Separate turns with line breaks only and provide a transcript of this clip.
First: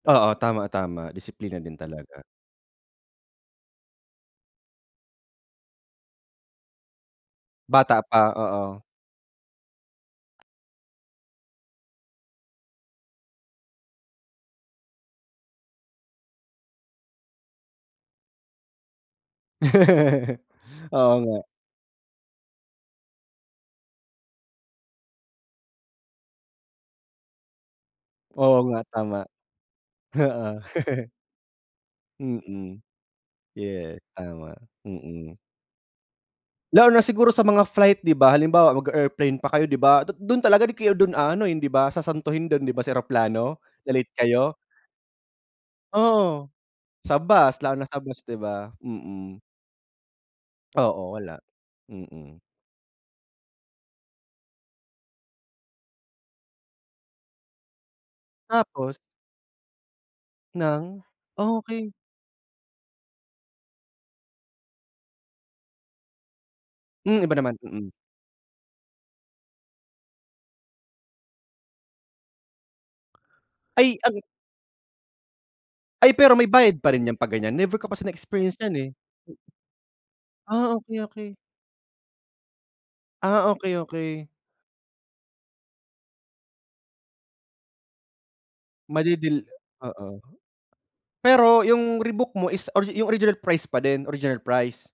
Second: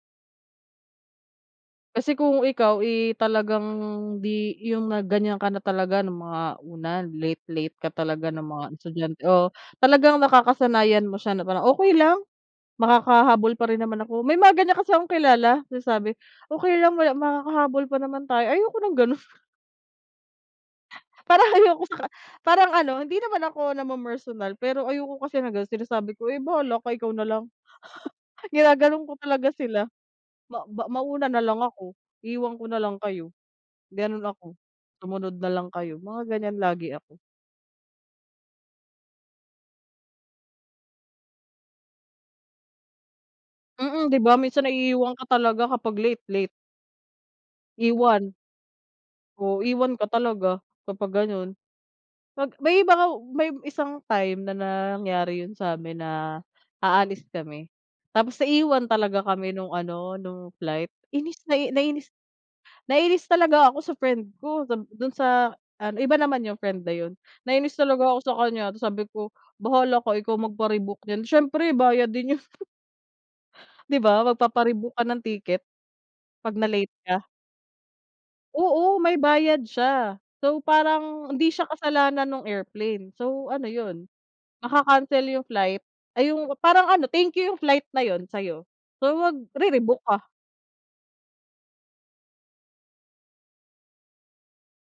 Oo tama, tama disiplina din
Kasi
talaga.
kung ikaw, eh, talagang di yung na gan'yan ka na talaga ng mga una late, late ka
Bata pa,
talaga ng mga
oo.
estudyante o talagang nakakasanayan mo siya na parang, "Okey lang makakahabol pa rin naman ako," may mga gan'yan kasi akong kilala sinasabi, "Okey lang wala makakahabol pa naman tayo," ayoko ng gano'n.
Oo, nga.
Parang ayoko saka parang ano, hindi naman ako namemersonal pero ayoko kasi ng gano'n sinasabi ko, "Eh, bahala ka, ikaw na lang."
Oo, nga
Ginaganon ko
tama,
talaga sila,
oo.
"Ma ma mauuna nalang ako, iwan ko
Mm,
nalang kayo."
yes
Ganon ako,
tama,
"Sumunod
mm.
nalang kayo," mga gany'an lagi
Lalo na
ako.
siguro sa mga flight, di ba? Halimbawa mag-a-airplane pa kayo, di ba? Du dun talaga kayo dun ano, hindi di ba sasantuhin dun di ba, sa eroplano na
Mm,
late
di ba
kayo.
minsan naiiwan ka talaga kapag late,
Oo,
late.
sa bus lalo na sa bus
Iwan.
di ba? Mm.
O iwan ka talaga kapag
Oo, wala,
gano'n.
mm.
Pag may iba nga may isang time na nangyari 'yon sa'min na aalis kami tapos naiwan
Tapos?
talaga kami nung ano, nung flight
Ng?
inis na
Oh, okey.
nainis talaga ako sa friend ko, sab- dun sa ano, iba naman yung friend na 'yon.
Hmm, iba naman,
Nainis
mm.
talaga ako sa kanya tapos sabi ko, "Bahala ka ikaw magpa-rebook niyan," siyempre bayad din 'yon.
Ay
Di
ang
ba, magpapa-rebook ka ng ticket
Ay, pero may
pag
bayad pa
na-late
rin 'yan
ka.
pag gan'yan? Never ko pa kasi na-experience 'yan, eh.
Oo, may bayad siya. So,
Ah, okey,
parang
okey.
hindi siya kasalanan nung airplane, so
Ah,
ano
okey,
'yon,
okey.
maka-cancel yung flight ay yung parang ano, thank you yung flight na yun sa'yo, so
Madidil
magre-rebook
oo,
ka.
pero yung rebook mo is or yung original price pa din, original price?